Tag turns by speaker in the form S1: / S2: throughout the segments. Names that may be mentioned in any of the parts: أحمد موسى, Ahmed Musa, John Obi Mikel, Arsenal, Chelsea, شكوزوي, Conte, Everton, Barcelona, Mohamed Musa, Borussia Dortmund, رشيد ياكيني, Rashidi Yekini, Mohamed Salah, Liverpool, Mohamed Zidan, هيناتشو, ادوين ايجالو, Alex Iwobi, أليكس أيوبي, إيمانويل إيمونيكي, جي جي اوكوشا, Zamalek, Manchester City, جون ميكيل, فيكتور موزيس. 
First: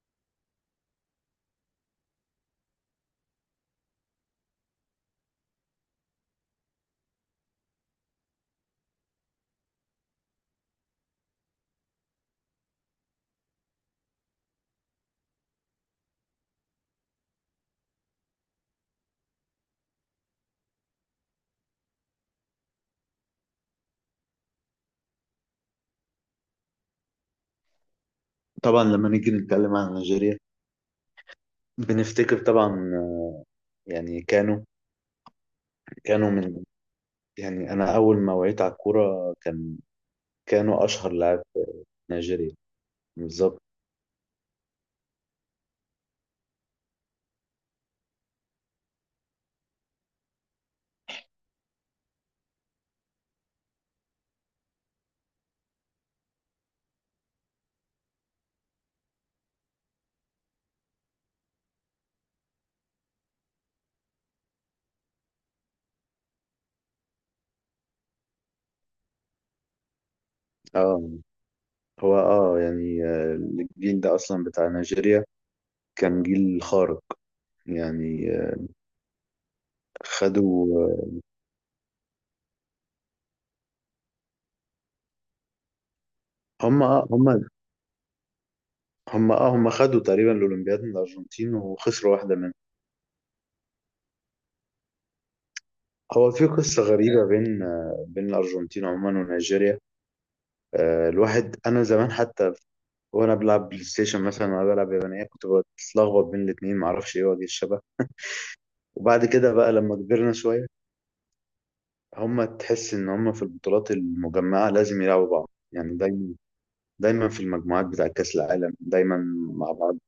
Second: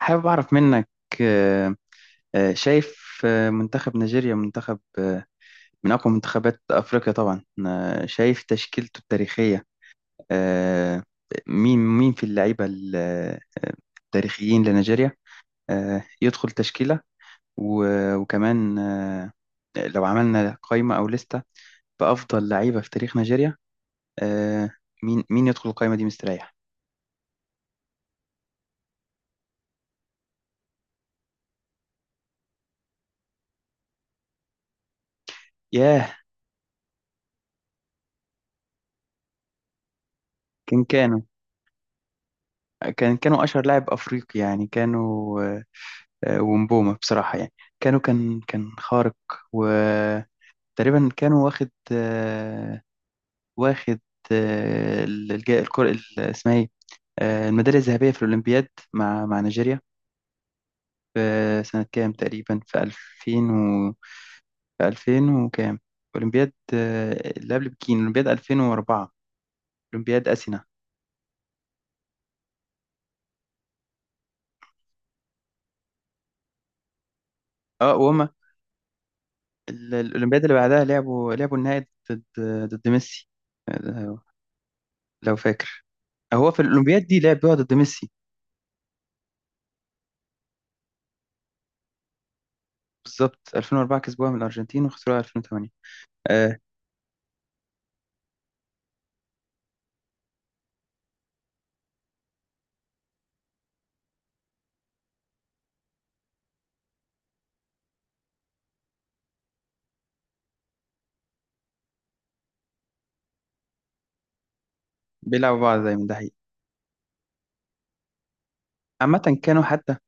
S1: حابب أعرف منك. آه، شايف، منتخب نيجيريا منتخب، من أقوى منتخبات أفريقيا طبعا. شايف تشكيلته التاريخية. آه، مين في اللعيبة التاريخيين لنيجيريا، يدخل تشكيلة. وكمان لو عملنا قائمة أو لستة بأفضل لعيبة في تاريخ نيجيريا، آه، مين يدخل القائمة دي مستريح؟
S2: طبعا لما نيجي نتكلم عن نيجيريا، بنفتكر طبعا. يعني كانوا
S1: ياه.
S2: كانوا من. يعني انا اول ما وعيت على الكوره، كان
S1: كان
S2: كانوا اشهر
S1: كانوا
S2: لاعب في نيجيريا.
S1: كانوا
S2: بالظبط.
S1: أشهر لاعب أفريقي، يعني كانوا، ومبومة بصراحة، يعني كانوا كان خارق وتقريبا كانوا واخد، واخد الكرة ال- اسمها ايه آه، الميدالية الذهبية في الأولمبياد مع نيجيريا في سنة كام تقريبا، في 2000 و، في 2000 وكام، أولمبياد، اللي قبل بكين، أولمبياد 2004، أولمبياد أثينا.
S2: اه هو، يعني، الجيل ده اصلا بتاع نيجيريا كان جيل خارق.
S1: اه، وهما
S2: يعني
S1: الأولمبياد اللي
S2: خدوا
S1: بعدها
S2: آه،
S1: لعبوا النهائي ضد، ضد ميسي، آه، لو فاكر. هو في
S2: هم
S1: الأولمبياد
S2: آه
S1: دي
S2: هم
S1: لعب بيقعد ضد ميسي.
S2: هم اه هم خدوا تقريبا الاولمبياد من الارجنتين وخسروا واحده منهم.
S1: بالظبط، 2004 كسبوها من الأرجنتين وخسروها 2008.
S2: هو في
S1: آه،
S2: قصه غريبه بين الارجنتين عموما ونيجيريا. الواحد، انا زمان حتى وانا بلعب بلاي ستيشن مثلا، وانا بلعب يابانيه كنت بتلخبط بين الاثنين، معرفش ايه وجه الشبه. وبعد كده بقى لما كبرنا شويه، هما تحس ان هما في البطولات المجمعه لازم يلعبوا بعض
S1: بيلعبوا بعض
S2: يعني
S1: دايما، ده حقيقي.
S2: دايما. دايما في المجموعات بتاع كاس العالم، دايما
S1: عامة كانوا
S2: مع
S1: حتى،
S2: بعض.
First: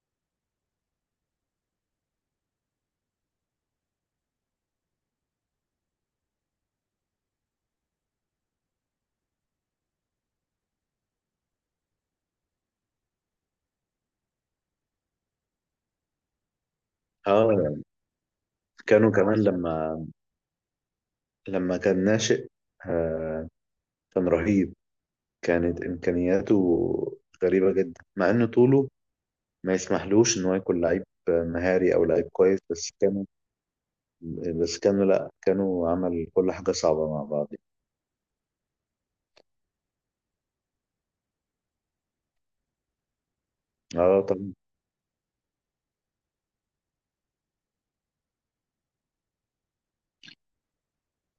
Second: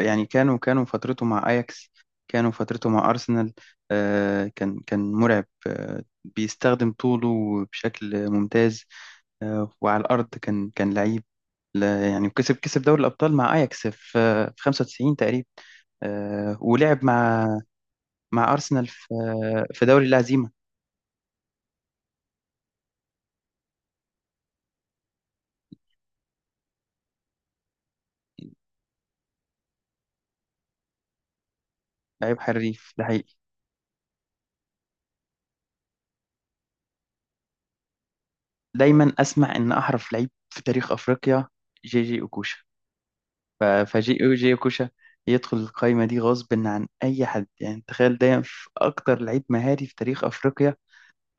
S1: يعني كانوا فترته مع أياكس، كانوا فترته مع أرسنال. آه، كان مرعب، آه، بيستخدم طوله بشكل ممتاز. آه، وعلى الأرض كان لعيب. يعني كسب دوري الأبطال مع أياكس في، في 95 تقريبا. آه، ولعب مع،
S2: اه
S1: مع أرسنال في،
S2: كانوا كمان
S1: في
S2: لما
S1: دوري الهزيمة.
S2: لما كان ناشئ. آه كان رهيب. كانت امكانياته غريبه جدا، مع ان طوله ما يسمحلوش ان هو يكون لعيب مهاري او لعيب
S1: لعيب
S2: كويس، بس
S1: حريف، ده
S2: كان
S1: حقيقي.
S2: بس كانوا، لا، كانوا عمل كل حاجة صعبة مع بعض.
S1: دايما اسمع ان احرف لعيب في تاريخ افريقيا جي جي اوكوشا. ف- فجي
S2: اه،
S1: جي
S2: طبعا.
S1: اوكوشا يدخل القائمه دي غصب عن اي حد. يعني تخيل، دايما في اكتر لعيب مهاري في تاريخ افريقيا،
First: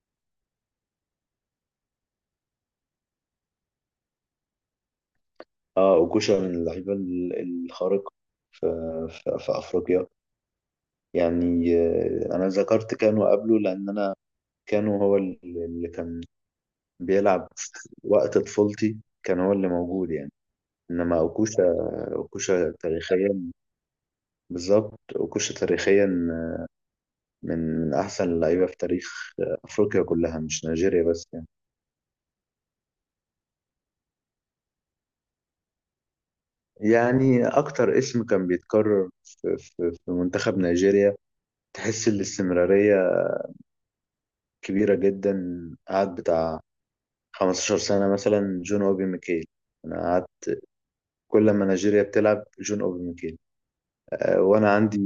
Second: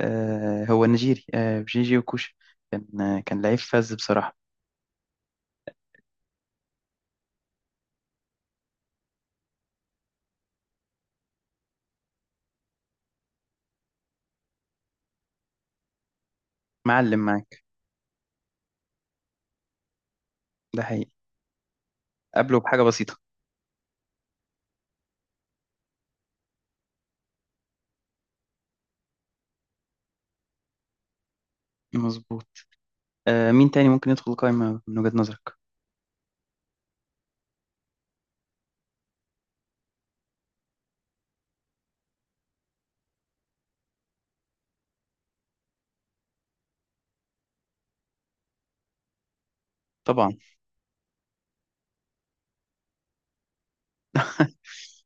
S1: آه، هو نيجيري، آه، جي جي اوكوشا. كان، آه، كان لعيب فذ بصراحه.
S2: اه وكوشا من اللعيبة الخارقة في, في في أفريقيا. يعني أنا ذكرت كانوا قبله، لأن كانوا هو اللي كان
S1: معلم
S2: بيلعب
S1: معاك.
S2: وقت طفولتي، كان هو اللي موجود يعني.
S1: ده حقيقي.
S2: إنما أوكوشا،
S1: قبله
S2: أوكوشا
S1: بحاجه بسيطه.
S2: تاريخيا. بالظبط، أوكوشا تاريخيا من أحسن اللعيبة في تاريخ أفريقيا كلها، مش نيجيريا بس يعني.
S1: مظبوط. آه، مين تاني ممكن يدخل القائمه من وجهه نظرك؟
S2: يعني أكتر اسم كان بيتكرر في منتخب نيجيريا، تحس الاستمرارية كبيرة جدا. قعد بتاع 15 سنة مثلا، جون أوبي ميكيل. أنا
S1: طبعا.
S2: قعدت كل ما نيجيريا بتلعب جون أوبي ميكيل، وأنا عندي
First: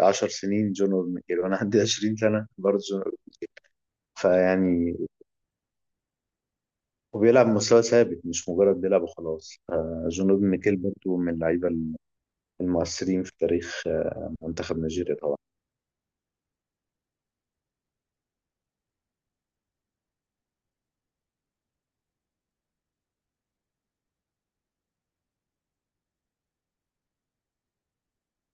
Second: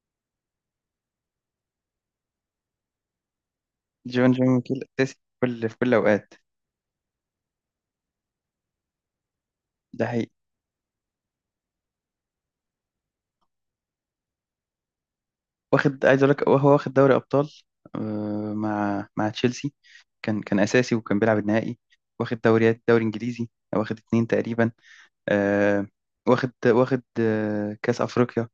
S2: 10 سنين جون أوبي ميكيل، وأنا عندي 20 سنة برضه جون أوبي.
S1: جون ميكيل
S2: فيعني،
S1: اساسي في كل، في كل الاوقات.
S2: وبيلعب مستوى ثابت مش مجرد بيلعب وخلاص.
S1: ده
S2: جون
S1: حقيقي.
S2: أوبي ميكيل برضه من اللعيبة المؤثرين في تاريخ منتخب نيجيريا طبعا.
S1: واخد، عايز اقول لك هو واخد دوري ابطال، مع، مع تشيلسي. كان اساسي وكان بيلعب النهائي. واخد دوريات، دوري انجليزي واخد اتنين تقريبا. آه، واخد كاس افريقيا،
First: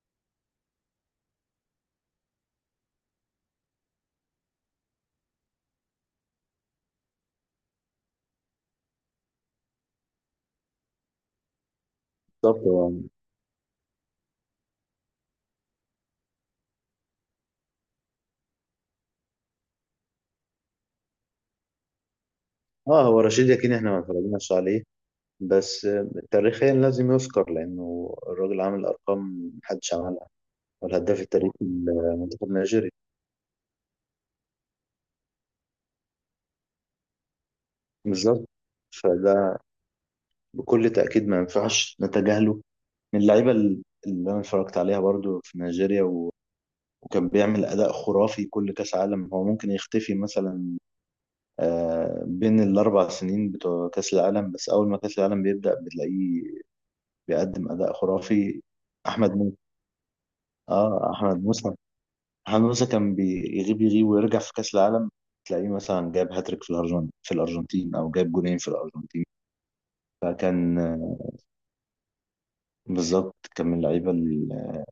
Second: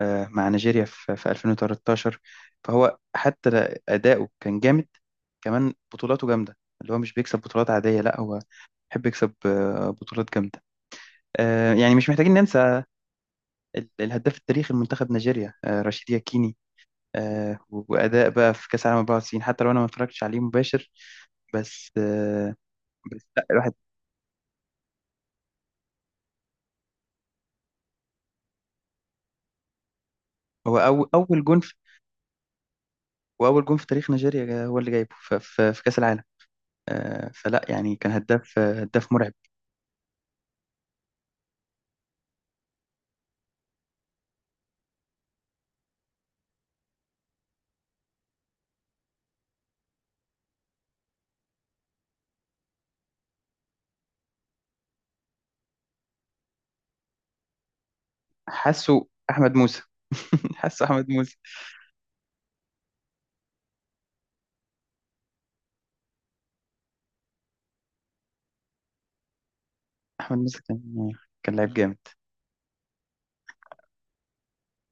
S1: مع نيجيريا في، في 2013. فهو حتى اداؤه كان جامد، كمان بطولاته جامده. اللي هو مش بيكسب بطولات عاديه، لا هو بيحب يكسب، بطولات جامده. يعني مش محتاجين
S2: بالظبط.
S1: ننسى
S2: هو
S1: الهداف التاريخي لمنتخب نيجيريا، رشيد ياكيني. آه، وأداء بقى في كأس العالم 94، حتى لو أنا ما اتفرجتش عليه مباشر، بس آه،
S2: اه هو
S1: بس لا
S2: رشيد
S1: الواحد.
S2: يقين، احنا ما اتفرجناش عليه، بس تاريخيا لازم يذكر، لانه الراجل عامل ارقام محدش عملها،
S1: هو أول،
S2: والهداف
S1: أول
S2: التاريخي
S1: جون في،
S2: لمنتخب نيجيريا.
S1: وأول جون في تاريخ نيجيريا هو اللي جايبه في كأس العالم. آه، فلا، يعني كان
S2: بالظبط.
S1: هداف، هداف مرعب.
S2: فده بكل تاكيد ما ينفعش نتجاهله، من اللعيبه اللي انا اتفرجت عليها برضو في نيجيريا، و... وكان بيعمل اداء خرافي كل كاس عالم. هو ممكن يختفي مثلا بين الاربع سنين بتوع كاس العالم، بس اول ما كاس العالم بيبدا بتلاقيه بيقدم اداء خرافي.
S1: حاسه
S2: احمد
S1: أحمد
S2: موسى.
S1: موسى. حاسه أحمد
S2: اه،
S1: موسى.
S2: احمد موسى. محمد موسى كان يغيب ويرجع في كأس العالم، تلاقيه مثلا جاب هاتريك في الأرجنتين، أو جاب جونين في الأرجنتين.
S1: أحمد موسى
S2: فكان،
S1: كان كان لعيب جامد.
S2: بالظبط، كان من اللعيبة ال-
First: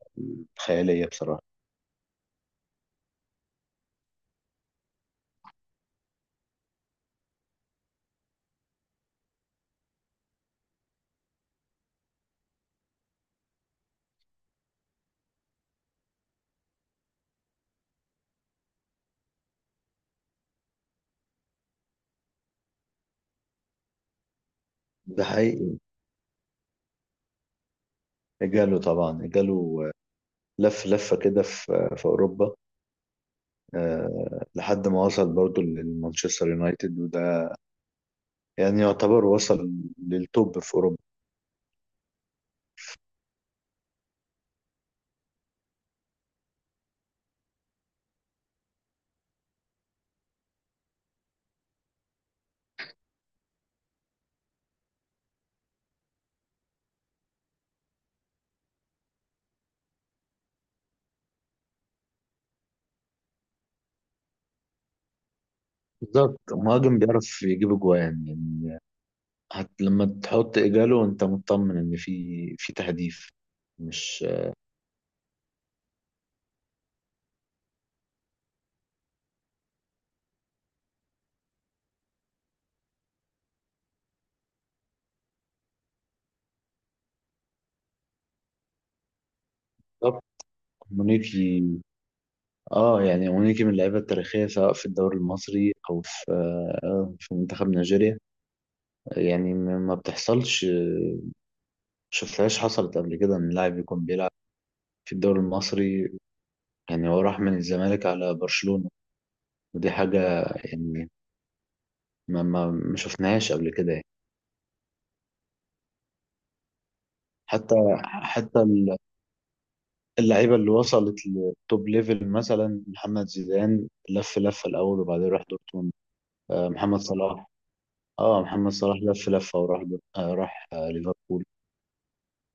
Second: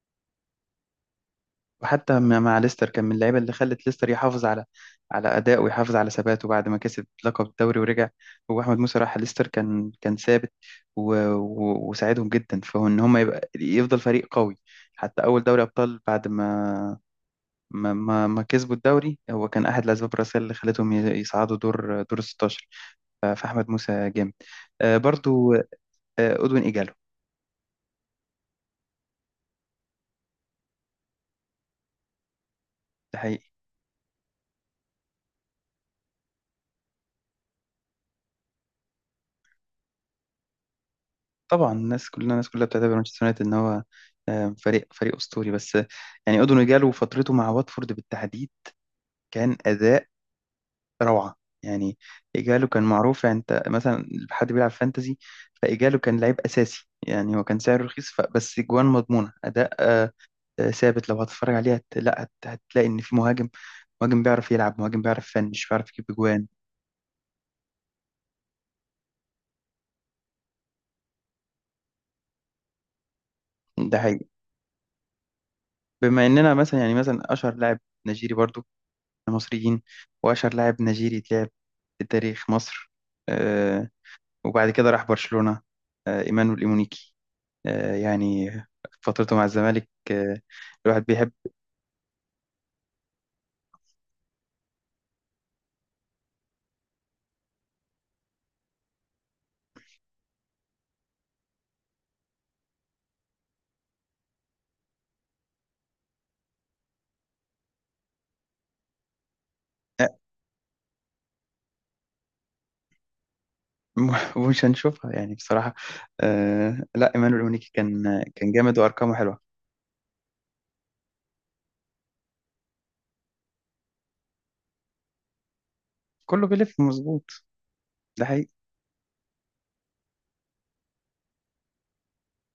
S2: الخيالية بصراحة.
S1: وحتى مع ليستر كان من اللعيبه اللي خلت ليستر يحافظ على، على اداء ويحافظ على ثباته بعد ما كسب لقب الدوري ورجع. هو احمد موسى راح ليستر كان ثابت و... و... وساعدهم جدا، فهو ان هم يبقى يفضل فريق قوي. حتى اول دوري ابطال بعد ما ما كسبوا الدوري، هو كان احد الاسباب الرئيسيه اللي خلتهم يصعدوا دور، دور ال 16. ف- فاحمد موسى جامد،
S2: ده
S1: برضو. آه،
S2: حقيقي.
S1: ادوين ايجالو،
S2: جاله طبعا، جاله، لف لفة كده في أوروبا،
S1: ده حقيقي.
S2: لحد ما وصل برضه لمانشستر يونايتد، وده يعني يعتبر وصل للتوب في أوروبا.
S1: طبعا الناس كلنا، الناس كلها بتعتبر مانشستر يونايتد ان هو، فريق اسطوري، بس آه، يعني اودون جالو فترته مع واتفورد بالتحديد كان اداء روعه. يعني ايجالو كان معروف. يعني انت مثلا حد بيلعب فانتزي، فايجالو كان لعيب اساسي. يعني هو كان سعره رخيص، بس جوان مضمونه، اداء، ثابت. لو هتتفرج عليه هت... لا هت... هتلاقي ان في مهاجم، مهاجم بيعرف يلعب، مهاجم بيعرف يفنش، بيعرف يجيب
S2: بالظبط.
S1: جوان.
S2: مهاجم بيعرف يجيب أجوان يعني، لما تحط إجاله أنت مطمن إن في تهديف،
S1: ده
S2: مش.
S1: حقيقي. بما اننا مثلا، يعني مثلا، اشهر لاعب نيجيري برضو مصريين، وأشهر لاعب نيجيري اتلعب في تاريخ مصر، آه، وبعد كده راح برشلونة، إيمانويل إيمونيكي. يعني فترته مع الزمالك،
S2: طب،
S1: آه، الواحد بيحب،
S2: مونيكي. اه، يعني مونيكي من اللعيبه التاريخيه، سواء في الدوري المصري او في منتخب نيجيريا. يعني ما بتحصلش، شفتهاش حصلت قبل كده ان لاعب يكون بيلعب في الدوري المصري، يعني هو راح من الزمالك على برشلونه. ودي
S1: آه،
S2: حاجه يعني ما شفناهاش قبل كده يعني.
S1: مش هنشوفها يعني بصراحة. لا إيمانويل إيمونيكي
S2: حتى
S1: كان
S2: حتى
S1: جامد وأرقامه حلوة.
S2: اللعيبه اللي وصلت للتوب ليفل، مثلا محمد زيدان لف لفه الاول وبعدين راح دورتموند.
S1: كله بيلف
S2: محمد
S1: مظبوط،
S2: صلاح.
S1: ده
S2: اه،
S1: حقيقي.
S2: محمد صلاح لف لفه وراح راح ليفربول،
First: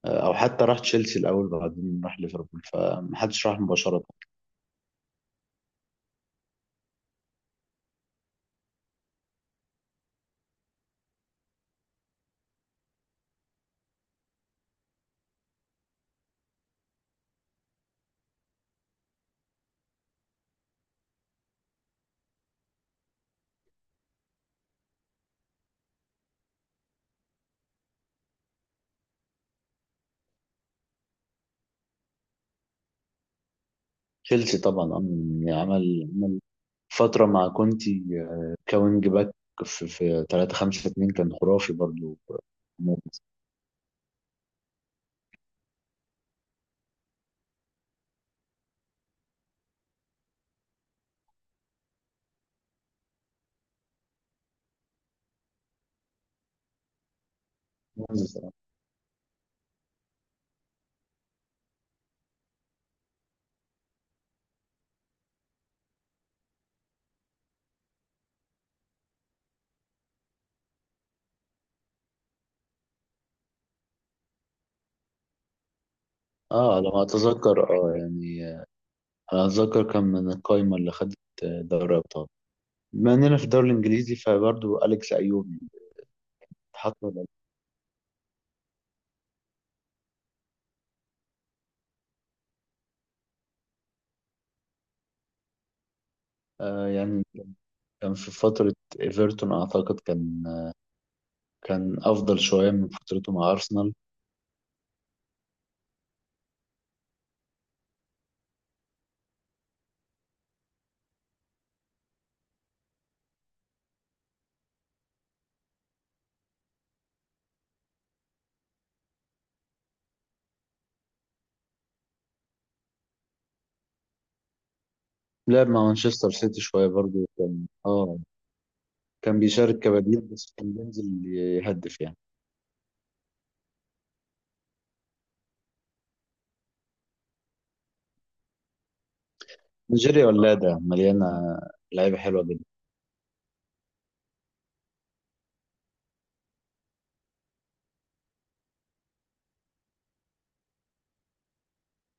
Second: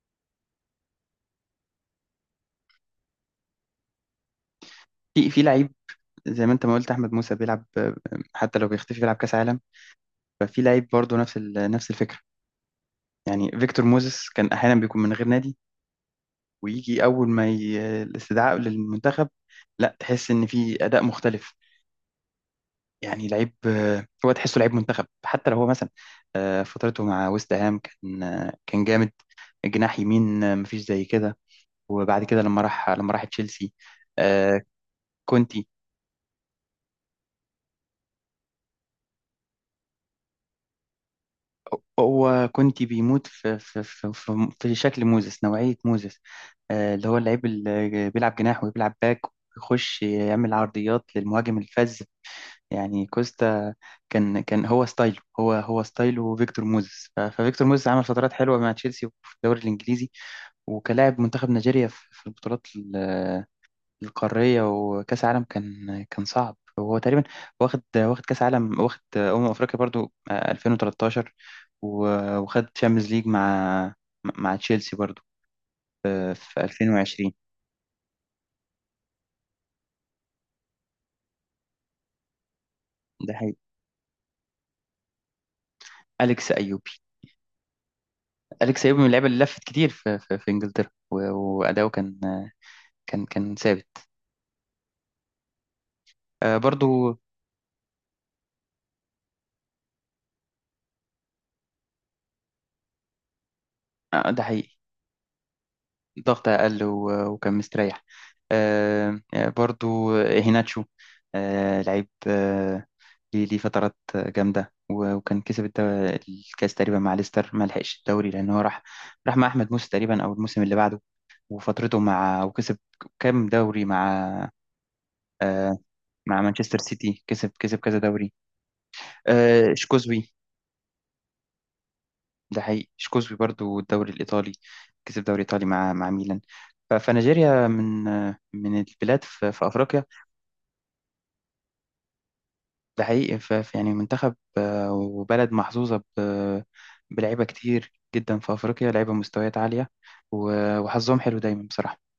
S2: او حتى راح تشيلسي الاول بعدين راح ليفربول، فمحدش راح مباشره.
S1: في، في لعيب زي ما انت ما قلت، احمد موسى بيلعب، آه، حتى لو بيختفي بيلعب كاس عالم. ففي لعيب برضه نفس نفس الفكره. يعني فيكتور موزيس كان احيانا بيكون من غير نادي، ويجي أول ما الاستدعاء للمنتخب، لا تحس إن في أداء مختلف. يعني لعيب، آه، هو تحسه لعيب منتخب. حتى لو هو مثلا، فترته مع ويست هام كان، آه، كان جامد. جناح يمين، آه، مفيش زي كده. وبعد كده لما راح، لما راح تشيلسي،
S2: تشيلسي
S1: آه،
S2: طبعا. يعني
S1: كونتي.
S2: عمل فتره مع كونتي، كوينج باك في 3-5-2 كان خرافي برضو.
S1: هو كونتي بيموت في، في شكل موزس، نوعية موزس، اللي هو اللعيب اللي بيلعب جناح وبيلعب باك، ويخش يعمل عرضيات للمهاجم الفذ يعني كوستا. كان هو ستايله فيكتور موزيس. ف- ففيكتور موزيس عمل فترات
S2: ممتاز.
S1: حلوه مع تشيلسي وفي الدوري الانجليزي، وكلاعب منتخب نيجيريا في، في البطولات القاريه وكاس عالم كان، كان صعب. وهو تقريبا واخد كاس عالم، واخد افريقيا برضو، آه، 2013. و- وخد تشامبيونز ليج مع، مع تشيلسي برضو، آه، في
S2: اه، على ما
S1: 2020.
S2: اتذكر، يعني انا اتذكر كان من القايمه اللي خدت دوري ابطال، بما
S1: ده
S2: اننا في
S1: حقيقي.
S2: الدوري الانجليزي فبرضه اليكس ايوب يعني.
S1: أليكس أيوبي.
S2: اتحط ولا لأ؟
S1: أليكس أيوبي من اللعيبة اللي لفت كتير في, في, في إنجلترا، وأداؤه كان، كان ثابت، آه، برضو.
S2: يعني كان في فتره ايفرتون، اعتقد كان افضل شويه من فترته مع ارسنال.
S1: آه، ده حقيقي. الضغط أقل وكان مستريح. برضو، آه، هيناتشو، آه، لعيب، آه، ليه، ليه فترات جامدة، وكان كسب الكاس تقريبا مع ليستر، ما لحقش الدوري لأن هو راح، راح مع أحمد موسى تقريبا أو الموسم اللي بعده. وفترته مع، وكسب كام دوري مع،
S2: لعب
S1: آه،
S2: مع مانشستر
S1: مع
S2: سيتي
S1: مانشستر
S2: شويه
S1: سيتي،
S2: برضه،
S1: كسب
S2: كان
S1: كسب كذا
S2: اه
S1: دوري.
S2: كان
S1: آه،
S2: بيشارك كبديل،
S1: شكوزوي.
S2: بس كان بينزل يهدف يعني.
S1: ده حقيقي. شكوزبي برضو الدوري الإيطالي، كسب دوري إيطالي مع، مع ميلان. ف- فنيجيريا من، من البلاد في, في أفريقيا.
S2: نيجيريا ولاده مليانه لعيبه حلوه
S1: ده حقيقي. يعني منتخب، آه، وبلد محظوظة بلعيبة كتير جدا في أفريقيا، لعيبة مستويات عالية وحظهم حلو دايما بصراحة.